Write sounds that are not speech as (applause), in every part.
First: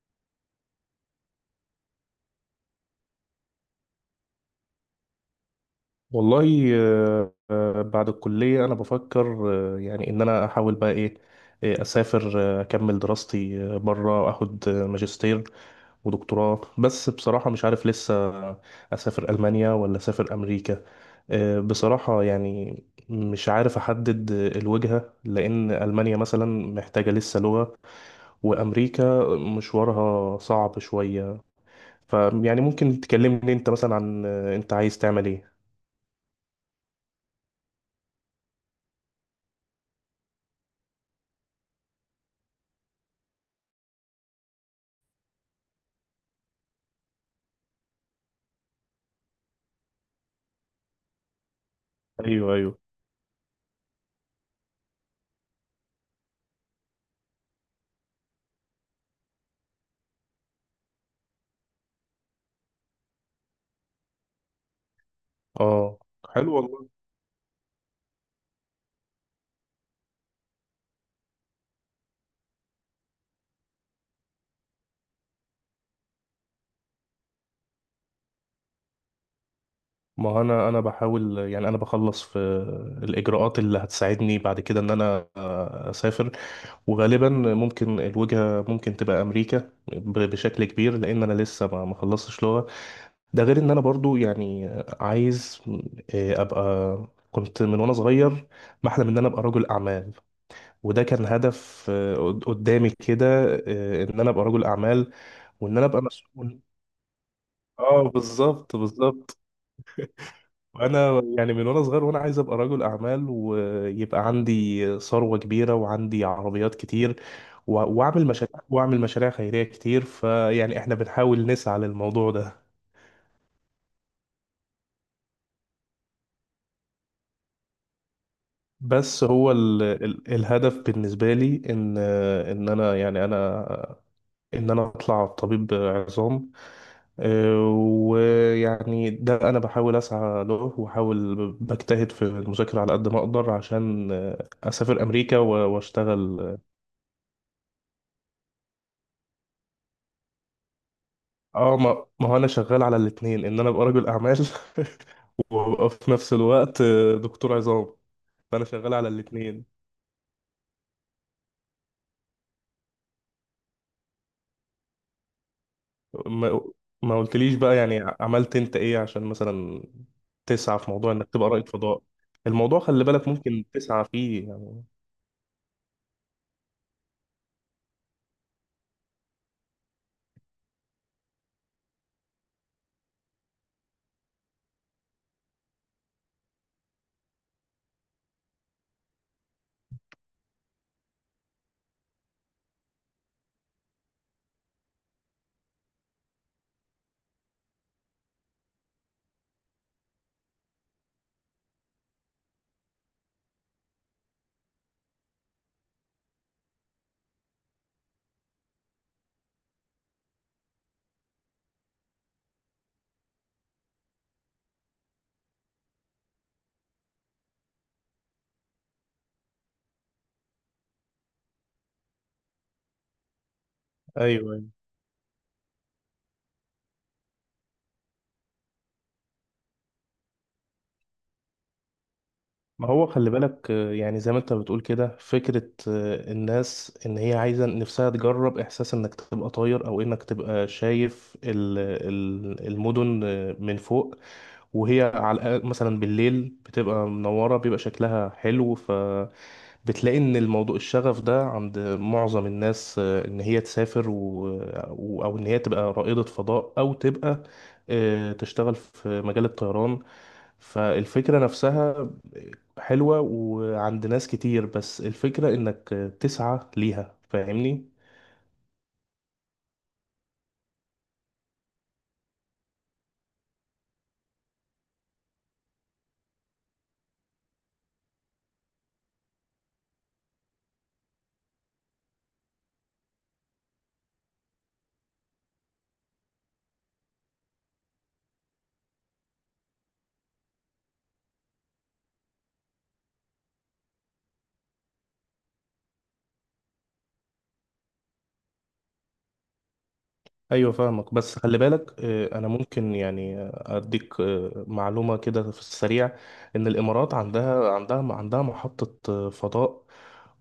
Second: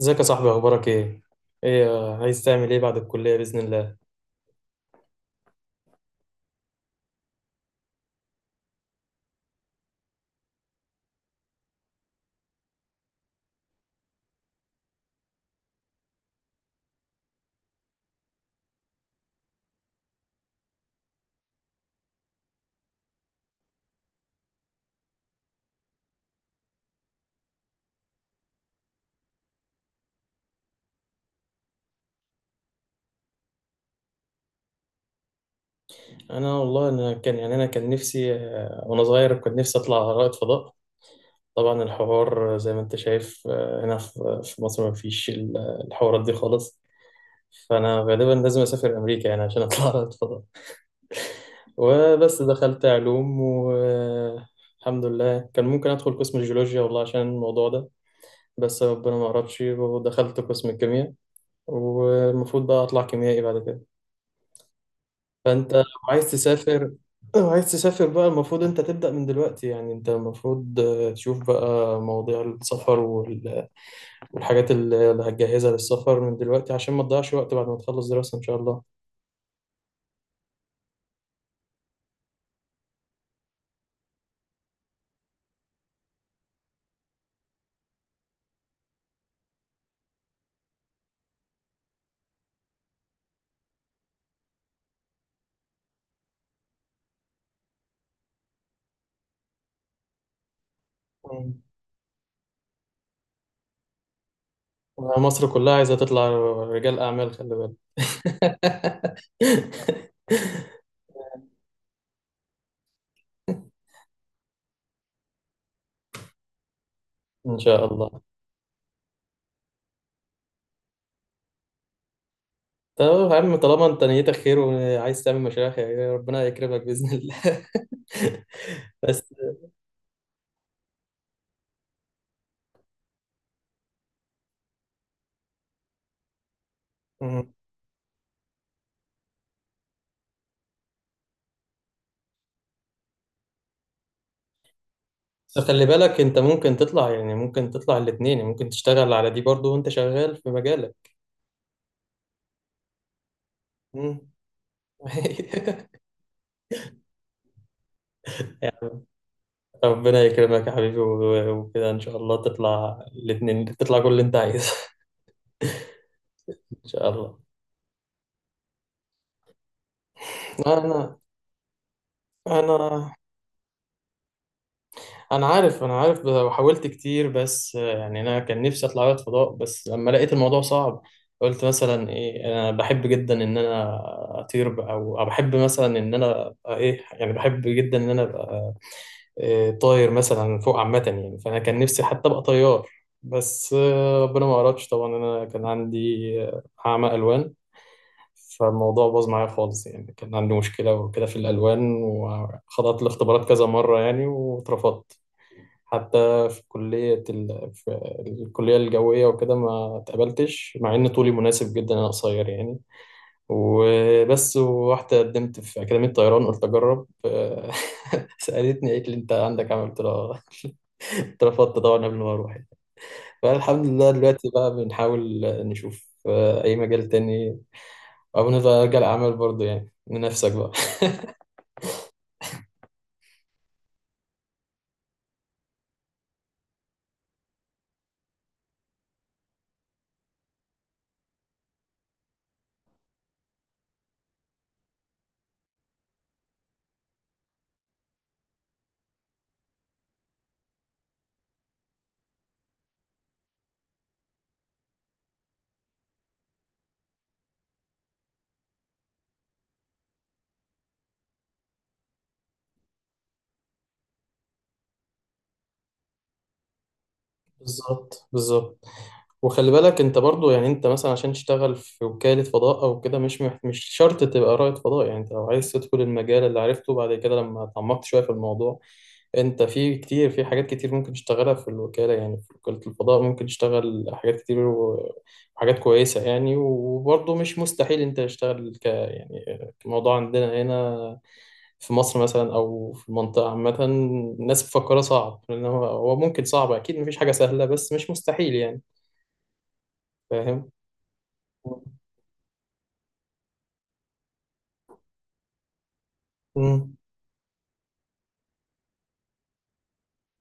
ازيك يا صاحبي، اخبارك ايه؟ ايه عايز تعمل ايه بعد الكليه باذن الله؟ والله، بعد الكلية أنا بفكر، يعني إن أنا أحاول بقى إيه، أسافر، أكمل دراستي برا، أخد ماجستير ودكتوراه. بس بصراحة مش عارف لسه أسافر ألمانيا ولا أسافر أمريكا. بصراحة يعني مش عارف أحدد الوجهة، لأن ألمانيا مثلا محتاجة لسه لغة، وأمريكا مشوارها صعب شوية. فيعني ممكن تكلمني أنت مثلا عن أنت عايز تعمل إيه؟ انا والله كان يعني كان نفسي وانا صغير كنت نفسي اطلع رائد فضاء. طبعا الحوار، زي ما انت شايف، هنا في مصر ما فيش الحوارات دي خالص. فانا غالبا لازم اسافر امريكا يعني عشان اطلع (laughs) رائد فضاء. وبس ايوه، ايوه. دخلت علوم والحمد لله، كان ممكن ادخل قسم الجيولوجيا والله عشان الموضوع ده. بس ربنا ما قربش ودخلت قسم الكيمياء. والمفروض بقى اطلع كيميائي بعد كده. فانت اه، لو عايز حلو والله. تسافر لو عايز تسافر بقى المفروض انت تبدأ من دلوقتي، يعني انت المفروض تشوف بقى مواضيع السفر والحاجات اللي هتجهزها للسفر من دلوقتي عشان ما تضيعش وقت بعد ما تخلص دراسة ان شاء الله. ما انا بحاول، يعني انا بخلص في الاجراءات اللي هتساعدني بعد كده ان انا اسافر. وغالبا ممكن الوجهه ممكن تبقى امريكا بشكل كبير، لان انا لسه ما خلصتش لغه. ده غير ان انا برضو يعني عايز، ابقى. كنت من وانا صغير بحلم ان انا ابقى رجل اعمال، وده كان مم. هدف قدامي كده، ان انا ابقى رجل اعمال مصر كلها وان انا عايزة ابقى تطلع مسؤول. رجال أعمال، خلي بالك. اه، بالظبط بالظبط. (laughs) وانا يعني من وانا صغير وانا عايز ابقى رجل اعمال، ويبقى عندي ثروه كبيره وعندي عربيات كتير، ان و- شاء الله. واعمل مشاريع، واعمل مشاريع خيريه كتير. فيعني احنا بنحاول نسعى للموضوع ده. طب يا عم، طالما انت نيتك خير وعايز تعمل مشاريع خيريه، ربنا يكرمك باذن الله. (laughs) بس بس. هو ال ال الهدف بالنسبه لي، ان انا اطلع طبيب عظام. ويعني ده انا بحاول اسعى له، واحاول بجتهد في المذاكره على قد ما اقدر، عشان اسافر امريكا بس خلي بالك، انت واشتغل. ممكن تطلع، يعني ممكن تطلع الاتنين، يعني ممكن تشتغل على دي برضو وانت شغال في مجالك. اه، ما هو انا شغال على الاثنين، ان انا ابقى رجل مم. اعمال، (laughs) وابقى (laughs) في نفس الوقت دكتور عظام. فانا شغال يعني على الاثنين. ربنا يكرمك يا حبيبي، وكده ان شاء الله تطلع الاتنين، تطلع كل اللي انت عايزه. (laughs) ان ما شاء ما الله. قلتليش بقى، يعني عملت انت ايه عشان مثلا تسعى في موضوع انا انك تبقى رائد فضاء؟ الموضوع خلي انا بالك ممكن تسعى فيه يعني. انا عارف وحاولت كتير، بس يعني انا كان نفسي اطلع رائد فضاء بس لما لقيت الموضوع صعب. قلت مثلا ايه، انا بحب جدا ان انا اطير بقى، او بحب مثلا ان انا أبقى ايه، يعني بحب جدا ان انا ابقى طاير مثلا فوق عامة، يعني فأنا كان نفسي حتى أبقى طيار. بس ربنا ما أردش طبعا، أنا كان عندي أعمى ألوان. فالموضوع باظ معايا خالص، يعني كان عندي مشكلة وكده في الألوان، وخضعت لاختبارات كذا مرة يعني واترفضت حتى في كلية في الكلية الجوية وكده، ما اتقبلتش مع إن طولي مناسب جدا، أنا قصير يعني. وبس ورحت قدمت في أكاديمية طيران، قلت أجرب. (laughs) سألتني قالت لي أنت عندك عمل، قلت لها آه. اترفضت طبعا قبل ما اروح يعني. فالحمد لله ايوه، دلوقتي أيوة. بقى بنحاول نشوف اي مجال تاني، او نرجع للعمل برضه يعني من نفسك بقى. ما هو خلي بالك، يعني زي ما انت بتقول كده فكرة الناس، ان هي عايزة نفسها تجرب احساس انك تبقى طاير او انك تبقى شايف المدن من فوق، وهي على الأقل، مثلا بالليل بتبقى منورة، بيبقى شكلها حلو. ف بتلاقي ان الموضوع، الشغف ده عند معظم الناس، ان هي تسافر، و- او ان هي تبقى رائدة فضاء او تبقى تشتغل في مجال الطيران. فالفكرة نفسها حلوة وعند ناس كتير، بس الفكرة انك تسعى ليها، فاهمني؟ بالظبط، بالظبط. وخلي بالك انت برضو، يعني انت مثلا عشان تشتغل في وكالة فضاء او كده، مش مش شرط تبقى رائد فضاء. يعني انت لو عايز تدخل المجال اللي عرفته بعد كده لما اتعمقت شوية في الموضوع، انت في كتير، في حاجات كتير ممكن تشتغلها في الوكالة. يعني في وكالة الفضاء ممكن تشتغل حاجات كتير وحاجات كويسة يعني، وبرضو مش مستحيل انت تشتغل ك يعني. الموضوع عندنا هنا في مصر مثلا او في المنطقه عامه، الناس مفكره صعب، لان هو ممكن صعب اكيد، مفيش حاجه سهله، بس مش مستحيل يعني. فاهم؟ ايوه، فاهمك. بس خلي بالك، انا ممكن يعني اديك معلومه كده في السريع. ان مم. الامارات عندها محطه فضاء،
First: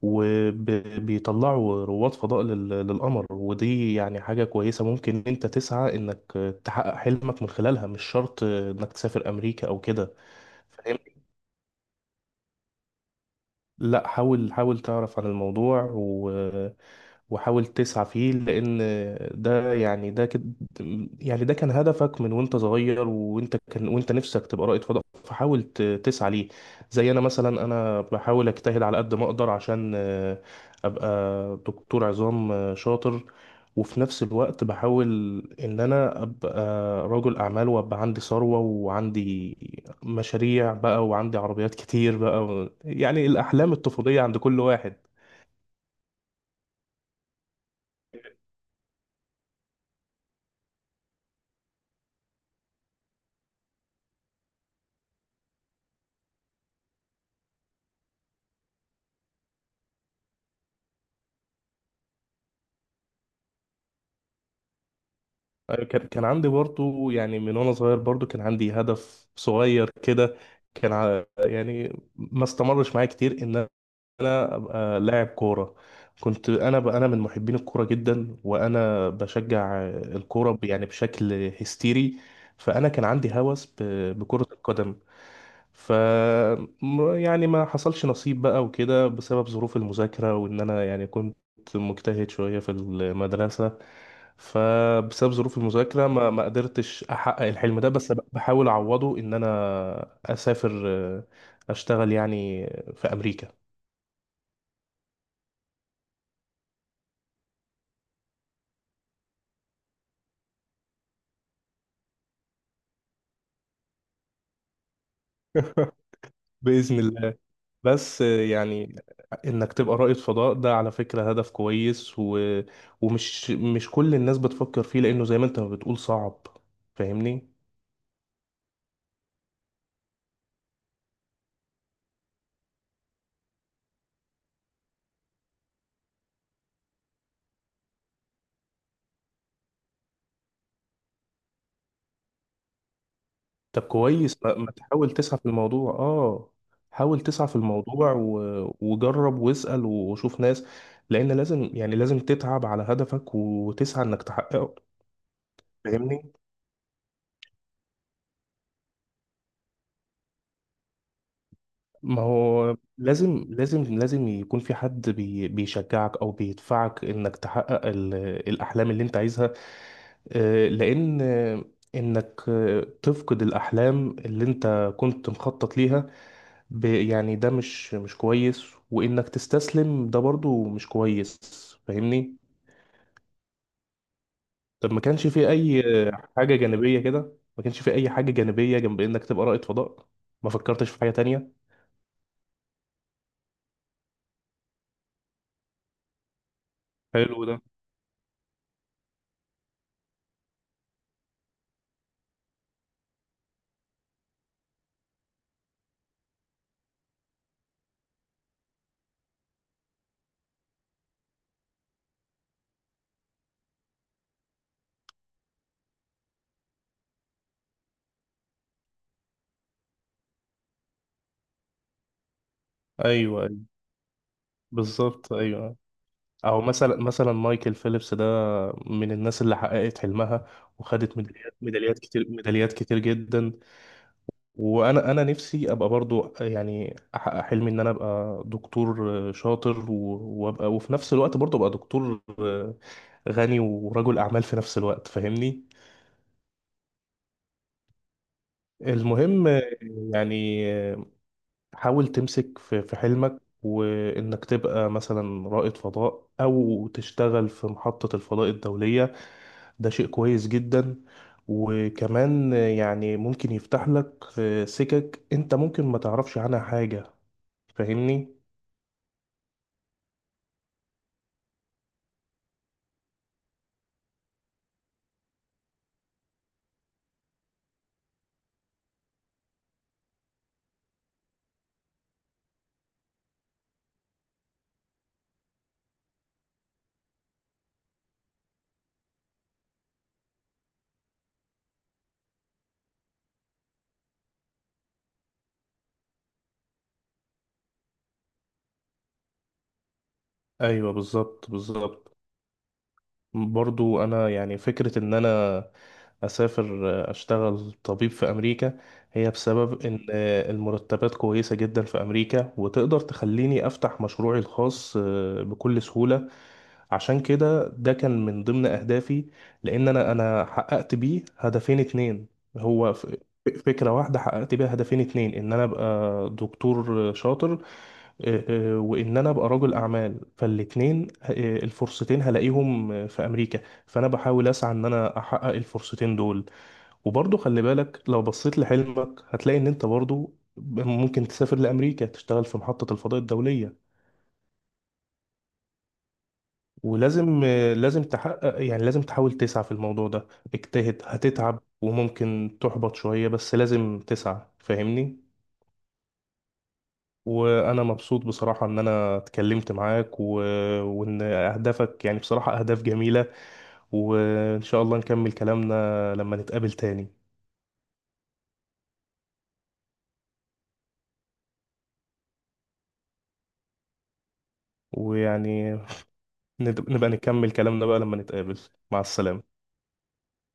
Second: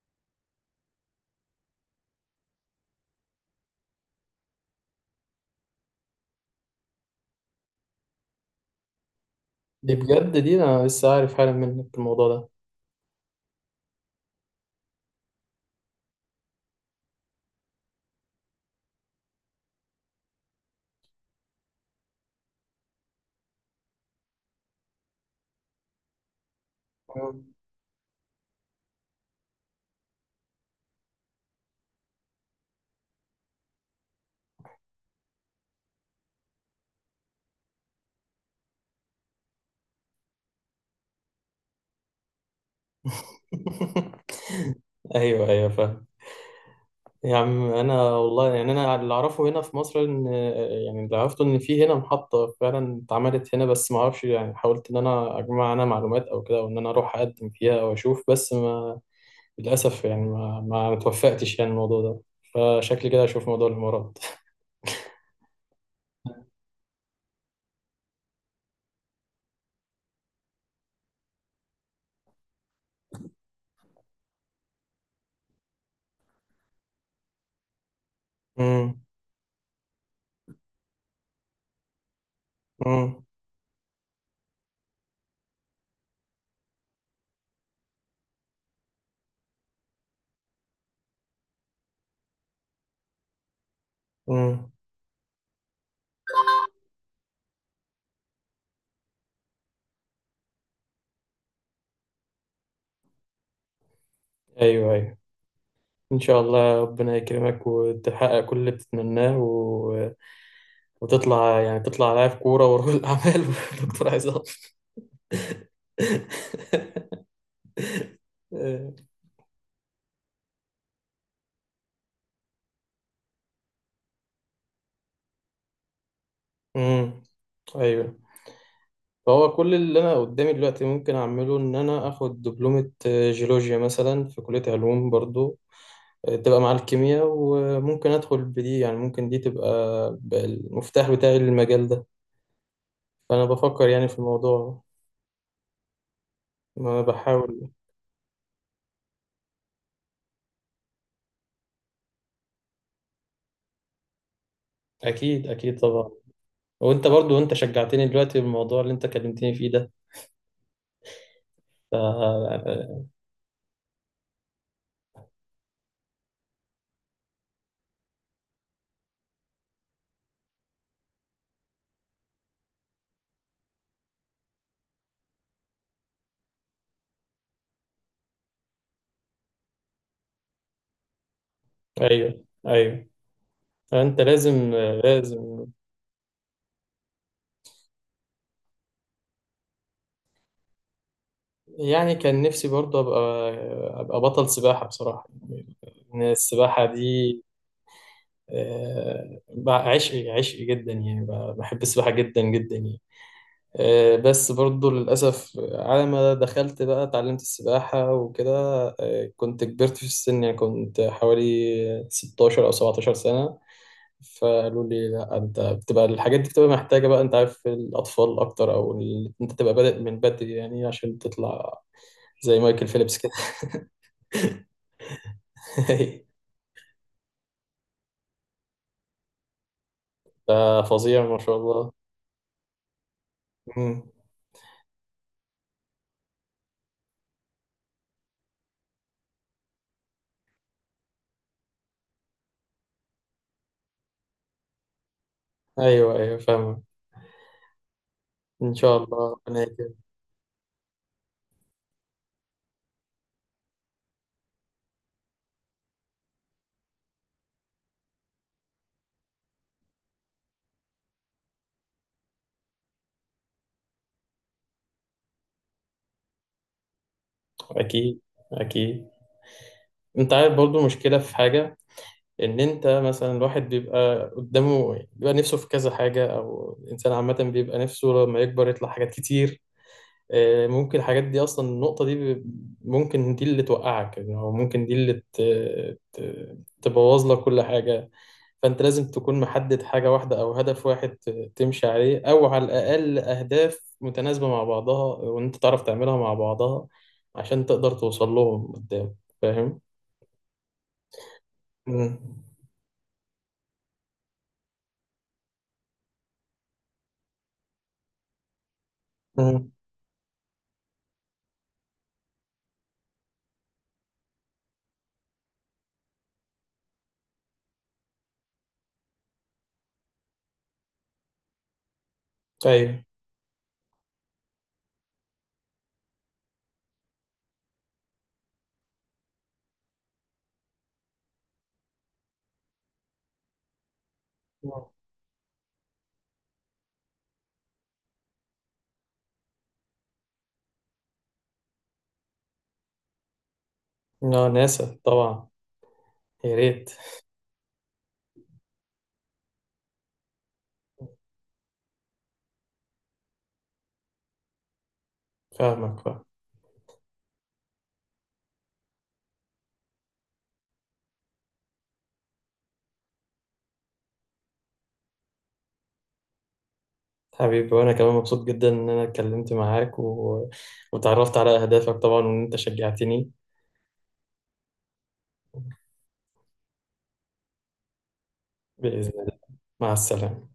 وبيطلعوا رواد فضاء للقمر. ودي يعني حاجه كويسه، ممكن انت تسعى انك تحقق حلمك من خلالها، مش شرط انك تسافر امريكا او دي كده. بجد دي انا لسه عارف حالا منك الموضوع ده. لا، حاول حاول تعرف عن الموضوع، و... وحاول تسعى فيه، لان ده يعني ده كده، يعني ده كان هدفك من وانت صغير، وانت كان وانت نفسك تبقى رائد فضاء. فحاول تسعى ليه. زي انا مم. مثلا، انا بحاول اجتهد على قد ما اقدر عشان ابقى دكتور عظام شاطر، وفي نفس الوقت بحاول ان انا ابقى رجل اعمال وابقى عندي ثروة وعندي مشاريع بقى وعندي عربيات كتير بقى. و... يعني الاحلام الطفولية عند كل (laughs) واحد. ايوه، ايوه، فاهم. يا عم انا والله يعني، انا اللي اعرفه هنا في مصر ان، يعني اللي عرفته ان في هنا محطه فعلا اتعملت هنا، بس ما اعرفش يعني، حاولت ان انا اجمع انا معلومات او كده، او ان انا اروح اقدم فيها او اشوف، بس ما للأسف يعني ما توفقتش يعني الموضوع ده. فشكلي كده أشوف موضوع الإمارات. أيوة، كان عندي برضو، يعني من وانا صغير برضو كان عندي هدف صغير كده. كان يعني ما استمرش معايا كتير ان انا ابقى لاعب كوره. كنت انا، انا من محبين الكوره جدا، امم. وانا بشجع الكوره يعني بشكل هستيري. فانا كان امم. عندي هوس بكره القدم. ف يعني ما حصلش نصيب بقى وكده، بسبب ظروف المذاكره، وان انا يعني كنت مجتهد شويه في المدرسه. امم. فبسبب ظروف المذاكره ما قدرتش احقق الحلم ده، بس بحاول اعوضه ان انا اسافر، اشتغل يعني في امريكا. أيوه، أيوه، إن شاء الله ربنا يكرمك وتحقق كل اللي بتتمناه، و... وتطلع يعني تطلع لاعب كورة ورجل أعمال (laughs) ودكتور عظام. (laughs) بإذن الله. بس يعني إنك تبقى رائد فضاء ده على فكرة هدف كويس، و... ومش مش كل الناس بتفكر فيه، لأنه زي ما أنت ما بتقول صعب. امم. فاهمني؟ (laughs) أيوه. فهو كل اللي أنا قدامي دلوقتي ممكن أعمله، إن أنا آخد دبلومة جيولوجيا مثلا في كلية علوم برضو، تبقى مع الكيمياء. وممكن أدخل بدي يعني، ممكن دي تبقى المفتاح بتاعي للمجال ده. فأنا طب بفكر يعني في كويس، ما الموضوع. تحاول تسعى في الموضوع. آه، ما حاول تسعى في بحاول. الموضوع، و... وجرب واسأل وشوف ناس. لأن لازم، يعني لازم تتعب على هدفك وتسعى إنك تحققه. أكيد، أكيد طبعا. فاهمني؟ وأنت برضو، أنت شجعتني دلوقتي بالموضوع اللي أنت كلمتني فيه ده. ف... ما هو آه، لازم لازم لازم يكون في حد بيشجعك او بيدفعك انك تحقق الاحلام اللي انت عايزها. لان انك تفقد الاحلام اللي انت كنت مخطط ليها، يعني ده مش كويس، وانك تستسلم ده برضو مش كويس. فاهمني؟ أيوه، أيوه، فأنت لازم. طب ما كانش في لازم اي حاجة جانبية كده؟ ما كانش في اي حاجة جانبية جنب انك تبقى رائد فضاء؟ ما فكرتش في حاجة تانية؟ يعني كان نفسي برضو أبقى أبقى بطل سباحة بصراحة. إن السباحة دي حلو ده. بقى عشقي، عشقي جدا، يعني بقى بحب السباحة جدا جدا يعني. بس برضو للأسف، على ما دخلت بقى اتعلمت السباحة وكده، كنت كبرت في السن. يعني كنت حوالي 16 أو 17 سنة. فقالوا لي لا، أنت بتبقى الحاجات دي بتبقى محتاجة بقى، أنت عارف، الأطفال أكتر، أو أنت تبقى بادئ من بدري يعني عشان تطلع زي مايكل ايوه، فيليبس كده. أيوة، بالظبط، ايوه. (laughs) او مثلا مايكل فيليبس ده من الناس اللي حققت حلمها، وخدت ففظيع ما شاء ميداليات الله. ميداليات كتير ميداليات كتير جدا. مم. وانا انا نفسي ابقى برضو، يعني احقق حلمي ان انا ابقى دكتور شاطر، وابقى وفي نفس الوقت برضو ابقى دكتور غني ورجل اعمال في نفس الوقت. فاهمني؟ أيوه، أيوه، فاهمة. إن شاء الله المهم ربنا يكرمك. يعني، حاول تمسك في حلمك، وانك تبقى مثلا رائد فضاء او تشتغل في محطة الفضاء الدولية. ده شيء كويس جدا، وكمان يعني ممكن يفتح لك سكك انت ممكن ما تعرفش عنها حاجة. أكيد، فاهمني؟ أكيد. أنت عارف برضو مشكلة في حاجة، ان انت مثلا، الواحد بيبقى قدامه، بيبقى نفسه في كذا حاجه، او الانسان عامه بيبقى نفسه لما يكبر يطلع حاجات كتير. ممكن الحاجات دي اصلا، النقطه دي ممكن دي اللي توقعك، يعني هو ممكن دي اللي تبوظ لك كل حاجه. فانت لازم تكون محدد حاجه واحده او هدف واحد تمشي عليه، او على الاقل اهداف متناسبه مع بعضها، وان انت تعرف تعملها مع بعضها عشان تقدر توصل لهم قدام. فاهم؟ ايوه، بالظبط مم. بالظبط. برضو انا يعني فكرة ان انا اسافر، اشتغل طبيب في امريكا، هي مم. بسبب ان المرتبات كويسة جدا في امريكا، وتقدر تخليني افتح مشروعي الخاص بكل سهولة. عشان كده ده كان من ضمن أهدافي، لأن أنا حققت بيه هدفين اتنين. هو ايوه. فكرة واحدة حققت بيها هدفين اتنين، إن أنا أبقى دكتور شاطر، آه، وإن أنا أبقى رجل أعمال. فالاتنين الفرصتين هلاقيهم في أمريكا، فأنا بحاول أسعى إن أنا أحقق الفرصتين دول. وبرضه خلي بالك، لو بصيت لحلمك هتلاقي إن أنت برضه ممكن تسافر لأمريكا تشتغل في محطة الفضاء الدولية. لا، ناسا طبعا. يا ريت. ولازم لازم تحقق، يعني لازم تحاول تسعى في الموضوع ده. اجتهد، هتتعب وممكن تحبط شوية، بس لازم تسعى. فاهمني؟ فاهمك، فاهم. وانا مبسوط بصراحة ان انا اتكلمت معاك، و... وان اهدافك يعني بصراحة اهداف جميلة. وان شاء الله نكمل كلامنا لما نتقابل تاني. حبيبي، وانا كمان مبسوط جدا ان انا اتكلمت معاك، وتعرفت على اهدافك طبعا، وان انت شجعتني. ويعني نبقى نكمل كلامنا بقى لما نتقابل. مع باذن الله. السلامة. مع السلامه.